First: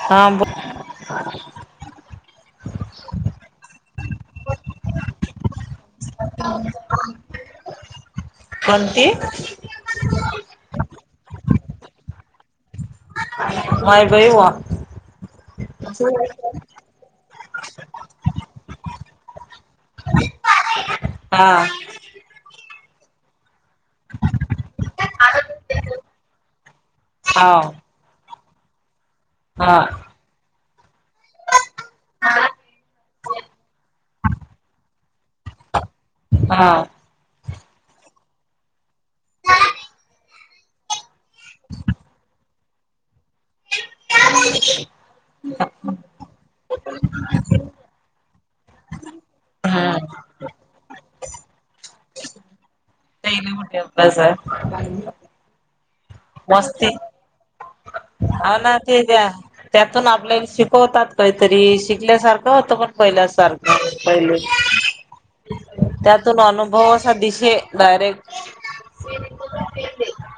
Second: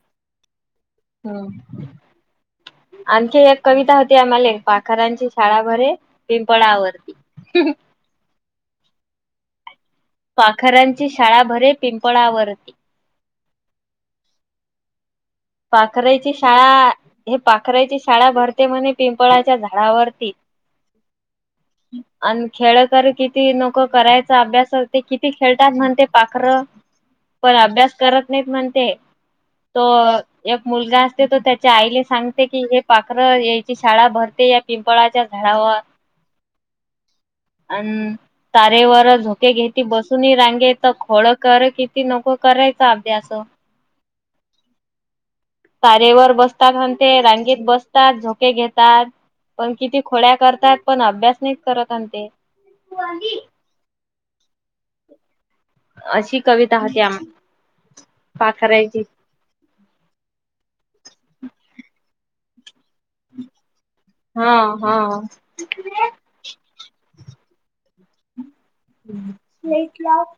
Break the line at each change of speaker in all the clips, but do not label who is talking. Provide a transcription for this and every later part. हा, बो
हम, आणखी एक कविता होती आम्हाले. पाखरांची शाळा भरे पिंपळावरती. ह ह
कोणती?
पाखरांची शाळा भरे पिंपळावरती.
माय बाई व्वा.
पाखराची शाळा, हे पाखराची शाळा भरते म्हणे पिंपळाच्या झाडावरती.
हा,
आणि खेळ कर किती नोक करायचा अभ्यास ते किती खेळतात म्हणते पाखरं.
[inaudible]
पण अभ्यास करत नाहीत म्हणते.
हा
तो एक मुलगा असते. तो त्याच्या आईला सांगते की, हे पाखर यायची शाळा भरते पिंपळाच्या झाडावर
हा,
अन तारेवर झोके घेती बसूनी रांगेत. खोळ कर किती नको करायचा अभ्यास.
का म्हणली?
तारेवर बसतांनते रांगीत बसतात झोके घेतात. पण
हम्म
किती खोड्या करतात. पण अभ्यास नाही करत आण ते. [unintelligible]
[unintelligible] सर
अशी कविता
मस्ती,
होती आम
हो न
पाखरायची
ते त्या त्यातून आपल्याले शिकवतात काहीतरी शिकल्यासारखं होतं पण पहिल्या सारखं पहिले,
हा हा.
त्यात त अनुभव असा दिशे डायरेक्ट
लाईट लाव?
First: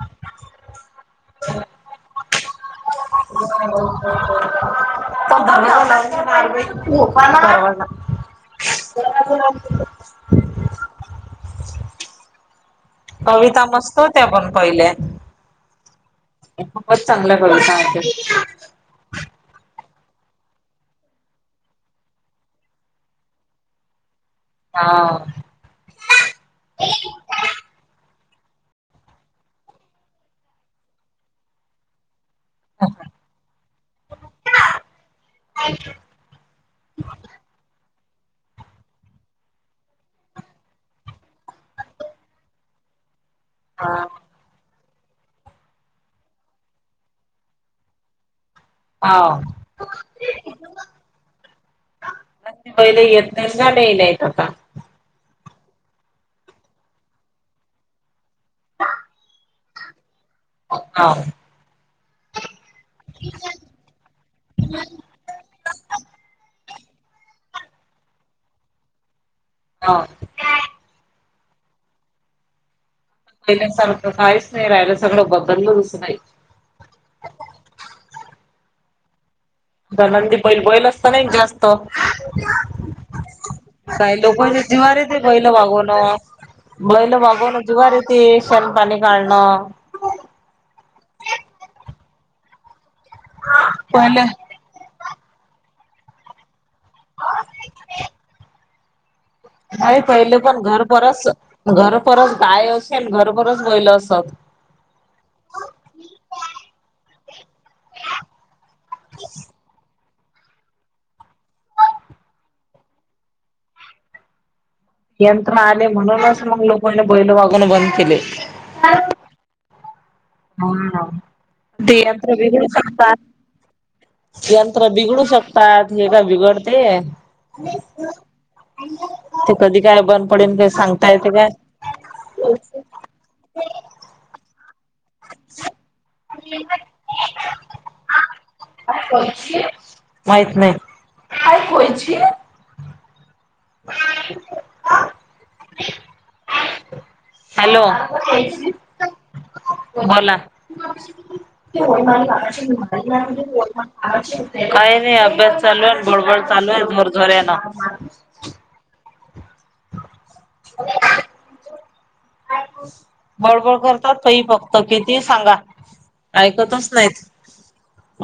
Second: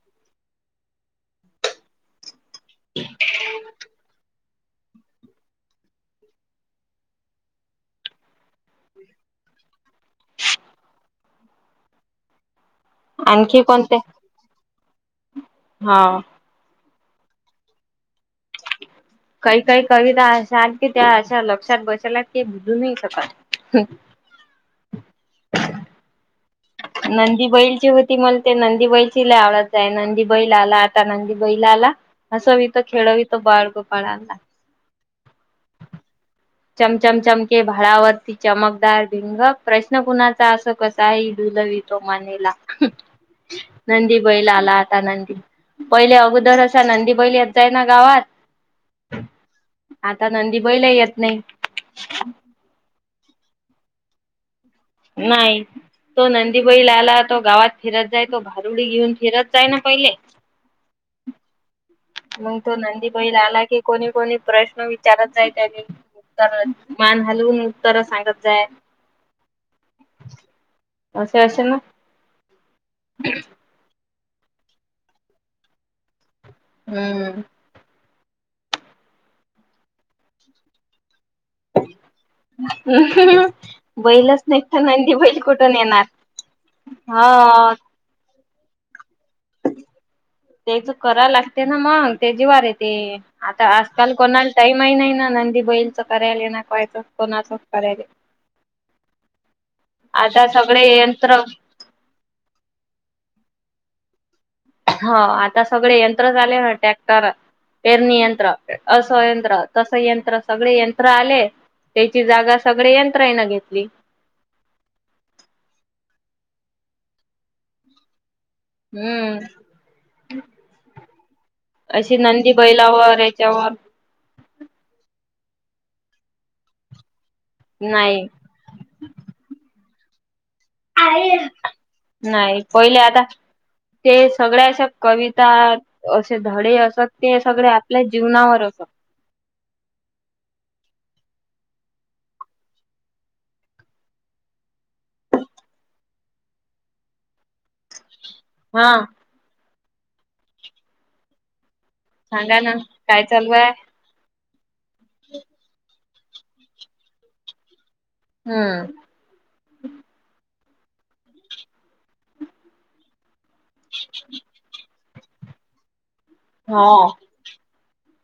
[unintelligible] [unintelligible] [unintelligible]
आणखी
कविता मस्त होत्या पण पहिले.
हाव.
खूपच चांगल्या कविता होत्या.
काही काही कविता अशा की त्या, अशा लक्षात बसेल आहेत कि, बुजू नाही शकत.
हा,
नंदी बैलची होती मला, ते नंदी बैलची लय ती आवडत जाय. नंदी बैल आला आता, नंदी बैल आला. हसंवीतो, खेळवीतो, बाळगोपाळांना.
[inaudible]
चमचम चमके भाळावरती चमकदार भिंग, प्रश्न कुणाचा असो कसा ही डुलवीतो मानेला. [inaudible]
हा
नंदी बैल आला आता नंदी. पहिले अगोदर असा नंदी बैल येत जाय ना गावात
हाव
आता नंदी बैल ही येत नाही.
नंदी बैलही येत नाही. गाणं ही नाही आता.
नाही. तो नंदी बैल आला. तो गावात फिरत जाय. तो भारुडी घेऊन फिरत जाय ना पहिले.
हाव.
मंग तो नंदी बैल आला की, कोणी कोणी प्रश्न विचारत जाय त्याले. तर मान हलवून उत्तर सांगत जाय.
हां.
असे असेल ना.
पहिल्यासारखं काहीच नाही राहायल, सगळं बदललस अस नाही.
हुं.
तर नंदी बैल, बैल असताना एक जास्त काही
बैलच नाही
लोकांच्या
तर
जिवावर
नंदी
येते बैल
कुठून
वागवण.
येणार
बैलं वागवण
हो.
जीवावर येते, शेन पाणी काढणं.
तेच करा लागते ना मग, ते जीवार येते. आता आजकाल
पहिले
कोणाला टाईमही नाही ना, नंदी बैलच करायल ना, कायचच, कोणाचच करायले.
नाही पहिले
आता
पण घर
सगळे
परस,
यंत्र
घर परस गाय असेल, घर परस बैलं असत.
हो आता सगळे यंत्र झाले ना, ट्रॅक्टर पेरणी यंत्र, अस यंत्र तस यंत्र सगळे यंत्र आले, तेची जागा सगळे यंत्रायण घेतली.
यंत्रना आले म्हणूनच मग लोकांनी बैल वागवन बंद केले.
हुं.
हा हा. ते आपल
नंदी
बिघडू शकतात.
बैलावर याच्यावर
यंत्र बिघडू शकतात. हे का बिघडते?
नाही
ते कधी काय बंद पडेन ते काय सांगता येत काय.
नाही. पहिले आता ते सगळे आशा कविता, असे धडे असत, ते सगळे आपल्या जीवनावर असत.
[unintelligible] माहित नाही. [unintelligible] [inaudible] [inaudible] हॅलो.
हा.
बोला. [unintelligible]
सांगा ना काय चालू आहे
काही नाही, अभ्यास चालू हाय. बडबड चालू हाय जोर जोऱ्यान.
हुं.
[inaudible] बडबड करतात पही फक्त, किती सांगा ऐकतच
हो
नाहीत.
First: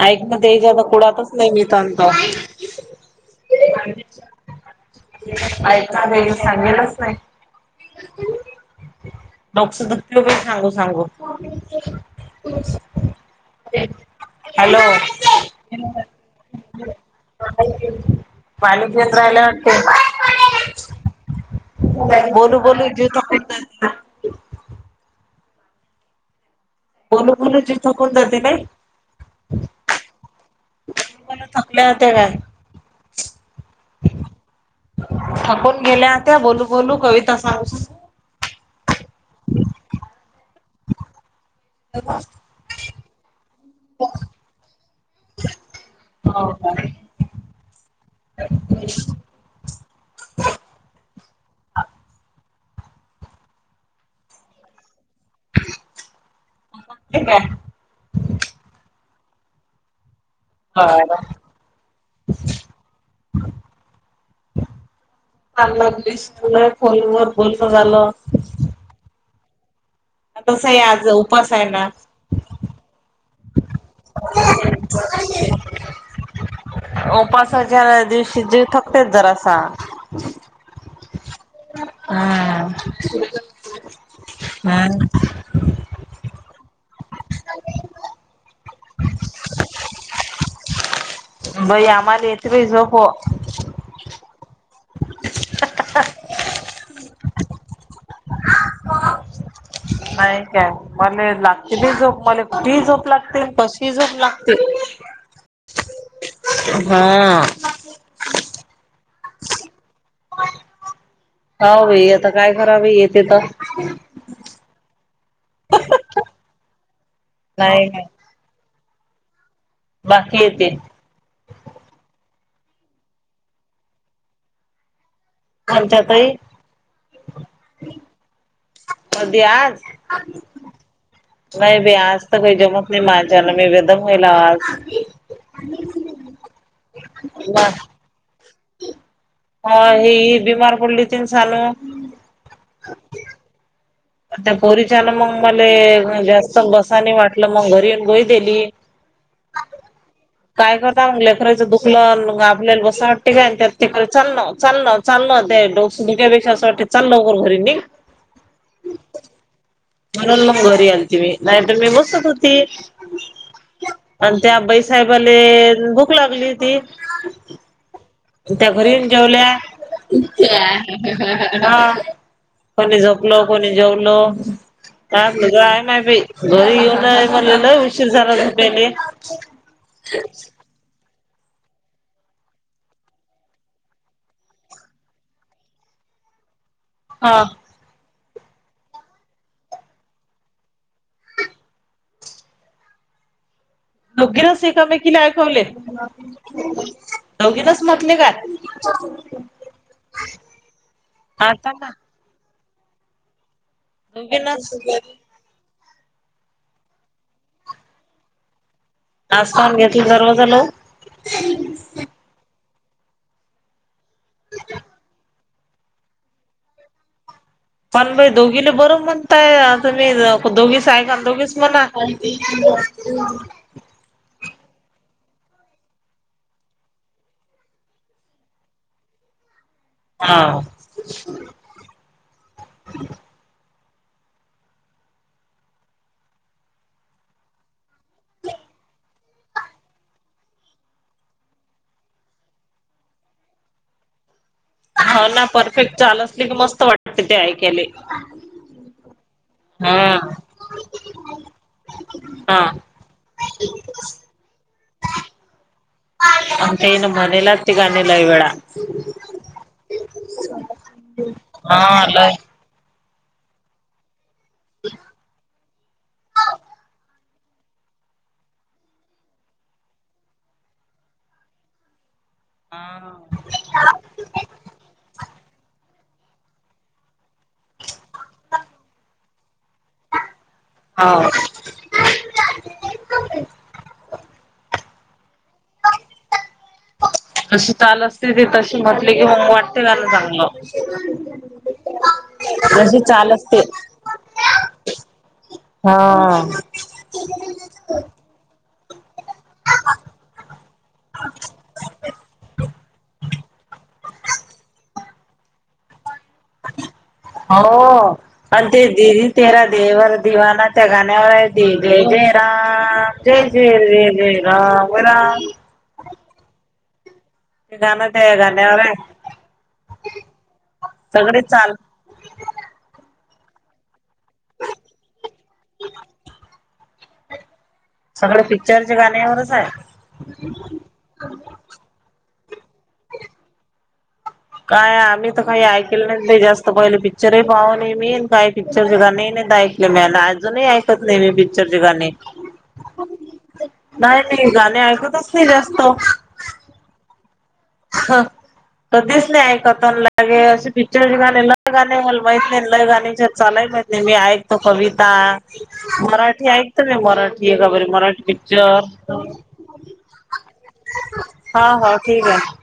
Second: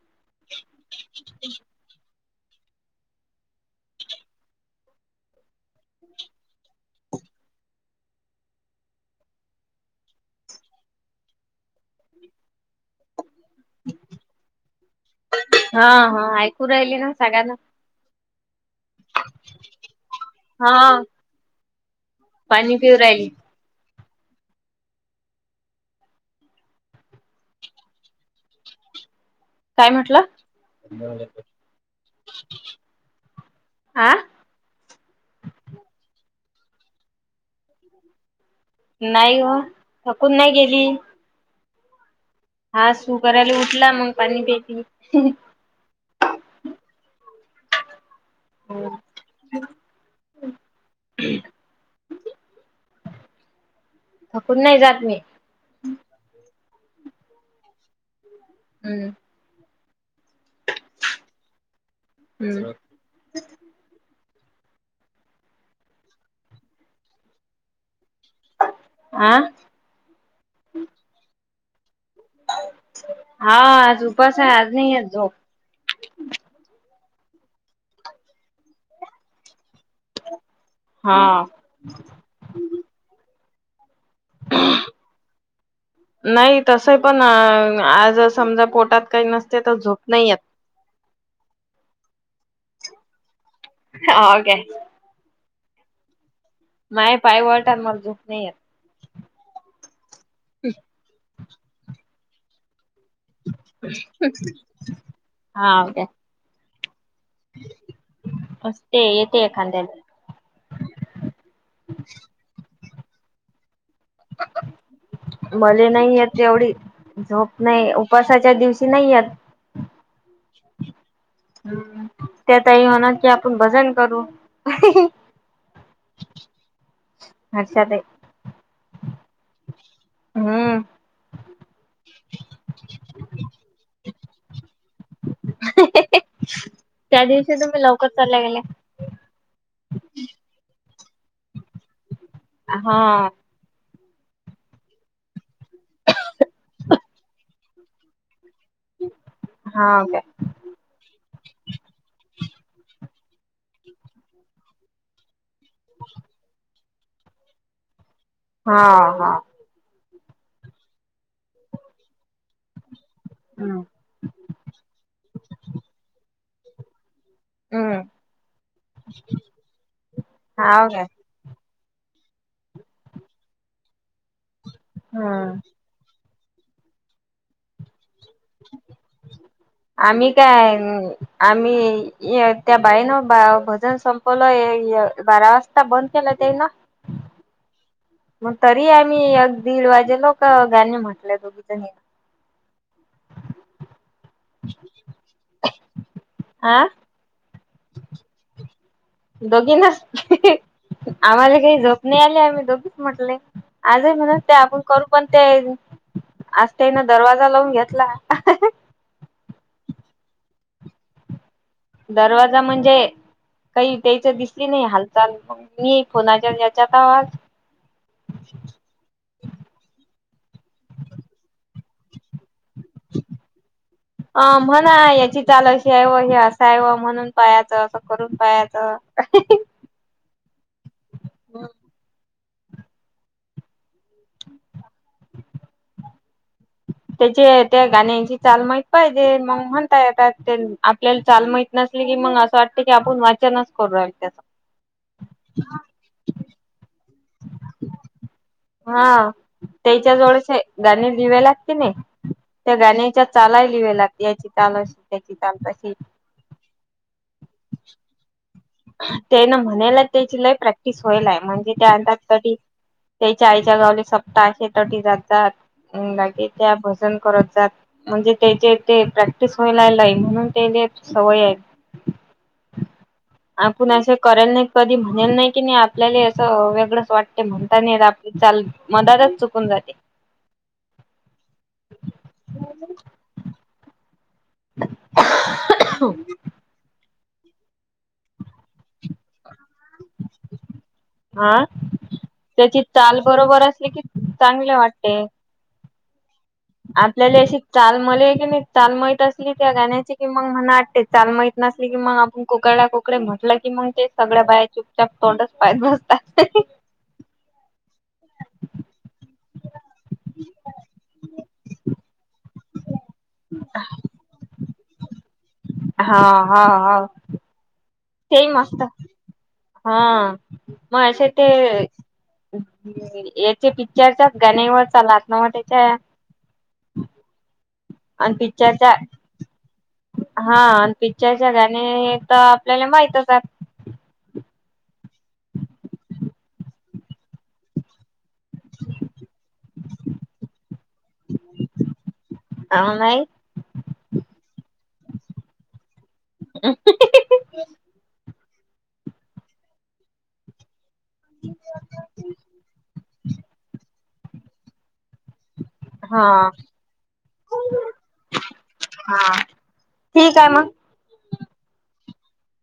ऐक ना तेच्यातच पुढ [unintelligible] ऐका [unintelligible] सांगेलच नाही. [unintelligible] सांगू सांगू हॅलो
हा हा ऐकू राहिली ना सगळ्यांना
पाणी पिऊन राहायला वाटते
हा
बोलू
पाणी
बोलू
पिऊ
जीव
राहिली
तुटतो. [inaudible] बोलू बोलूच जिव थकून जाते नाय.
काय म्हंटला
थकल्या होत्या काय
आ
थकून गेल्या होत्या बोलू बोलू कविता सांगू
नाही ओ थकून नाही गेली.
[unintelligible]
हा सुू करायला उठला मग पाणी प्यायच.
हो का. [inaudible]
थकून नाही जात मी.
[unintelligible]
हम्म
हां हां
हम्म
चांग [unintelligible] लागलीस तूला फोन वर बोलण झाल.
आं
तसही आज उपास आहे ना?
हां आज उपास आहे आज नाही येत झोप.
उपासाच्या दिवशी जीव थकतेच जरासा.
हां
हां हां
नाही तस पण आज समजा पोटात काही नसते तर झोप नाही येत.
बई आम्हाला येते बाई झोप.
हो काय.
[inaudible]
माये पाय वर [unintelligible] मला झोप नाही येत.
नाही काय मला लागते बाई झोप मला कुठेही झोप लागते. तशी झोप लागते
हा काय असते येते एखांद्याला
हव बाई आता काय कराव बाई येते तर.
मले नाही येत तेवढी झोप नाही उपसाच्या दिवशी नाही येत.
बाकी येते.
त्यातही होणार की आपण भजन करू.
त्यांच्यातही
अच्छा ते
कधी आज?
हम्म
नाही बाई आज तर काही जमत नाही माझ्याला मी बेदम होईल आज.
त्या दिवशी तुम्ही लवकर चालल्या गेल्या.
हो ही बीमार पडली होती ना सानू.
हां
त्या पोरीच्यान मग मले जास्त बसाने वाटलं मग घरी येऊन गोळी दिली.
हा काय?
काय करता मग लेकराचं दुखलं मग आपल्याला बसावं वाटती काय त्यात ठिक चालण चालण [unintelligible] असं वाटत चाल लवकर घरी निघ.
हा हा.
म्हणून मग घरी आलती मी नाही तर मी बसत होती.
हम्म.
आणि त्या बाई साहेबाले भूक लागली होती.
हम्म.
त्या घरी येऊन जेवल्या
हाव काय
हा कोणी झोपलो, कोणी जेवलो. आपलं
हम्म.
काय नाही बाई घरी येऊन मलेलं उशीर झाला झोपायले
आम्ही काय आम्ही त्या बाईनं बा भजन संपवलं बारा वाजता बंद केलं ते ना
हा.
मग तरी आम्ही दीड वाजेलो का गानी म्हटलेय दोघी जणी.
[unintelligible] ऐकवले?
हा
दोघीनच म्हटले का?
दोघी ना आम्हाला
आता
काही
ना
झोप नाही आले आम्ही दोघीच म्हटले. आजही म्हणत ते
दोघीनच
आपण करू पण ते असतंय ना दरवाजा लावून घेतला.
आज [unintelligible] दरवाजा लाऊ.
दरवाजा म्हणजे काही त्यायचं दिसली नाही हालचाल? मी फोनाच्या याच्या [unintelligible]
पण बाई दोघीला बरं म्हणताय तुम्ही दोघीचाय दोघीच म्हणा. [inaudible]
अ म्हणा याची चाल अशी आहे व हे असा आहे व म्हणून पायाचं असं करून पायाचं.
हा.
त्याची त्या गाण्याची चाल माहित पाहिजे मग म्हणताय येतात त्यानं आपल्याला चाल माहित नसले की मग असं वाटत की आपण वाचनच करू राहिलो त्यात.
हाव ना परफेक्ट चाल असली की मस्त वाटते ते ऐकायले.
हा
हा
त्याच्या जवळचे गाणी [unintelligible] लागते क नाही?
हा
त्या गाण्याच्या चालाय [unintelligible] लागते याची चाल अशी त्याची चाल तशी.
आमच्या इन मानय लागते लयवेळा.
ते ना म्हणयला त्याची लय प्रॅक्टिस होईलाय म्हणजे त्या
हा
अंत
लय
कधी त्याच्या आईच्या गावले सप्ता असते तटी जातात लागे त्या भजन करतात. म्हणजे त्याचे ते प्रॅक्टिस व्हायलाला म्हणून ते सवय आहे. आपण
हम्म.
असे करेल नाही कधी म्हणेल नाही की नाही आपल्याला असं वेगळंच वाटते म्हणता नाही आपली चाल. [unintelligible] चुकून जाते.
हाव.
[inaudible]
तशी चाल असते ते तशी म्हटले की मग वाटते गाणं चांगलं.
आ त्याची
जशी
चाल
असते.
बरोबर असली की चांगले वाटते.
हा.
आपल्याला अशी चाल [unintelligible] आहे की नाही चाल माहीत की त्या गाण्याची की मग म वाटते चाल माहत नसली की मग आपण को कडा कुकडे म्हटलं की मग ते सगळ्या बाया चुपचाप तोंडात पाायद घालता
आओ अ ते दिदी तेरा देवर दिवाना त्या गाण्यावर आहे ते जयजय राम जय, जय, जय, जय रामराम
हा, हा, हा
गाणं त्या
ते ही
गाण्यावर
मस्त
आहे.
हा
सगळे
मायसाठी
चाल
ह् याचे पिक्चरच्याच गाण्यावर चा नाच त्याच्या आणि
सगळे
पिक्चरच्या
पिक्चरचे गाण्या एवढंच आहे
हा पिक्चरच्या गाणे हे तर आपल्याला माहितच हाय
काय आम्ही तर काही ऐकल नाही, नाही जास्त पहिले पिक्चरही पाहु नाही मी काही पिक्चरचे गाणे नाही ऐकले म अजूनही ऐकत नाही मी पिक्चरचे गाणे
आव नाई
नाही मी गाणे ऐकतच नाही जास्त
ह
ह कधीच नाही ऐकत लागे असशीक गाणे ल गाणे मला माहित नाही ल गाणे चालाय माहित नाही मी ऐकतो कविता
हा
मराठी ऐकत म मराठी आहे का बर मराठी
हा
पिक्चर
ठीक आहे मग
हा, हा ठीक आहे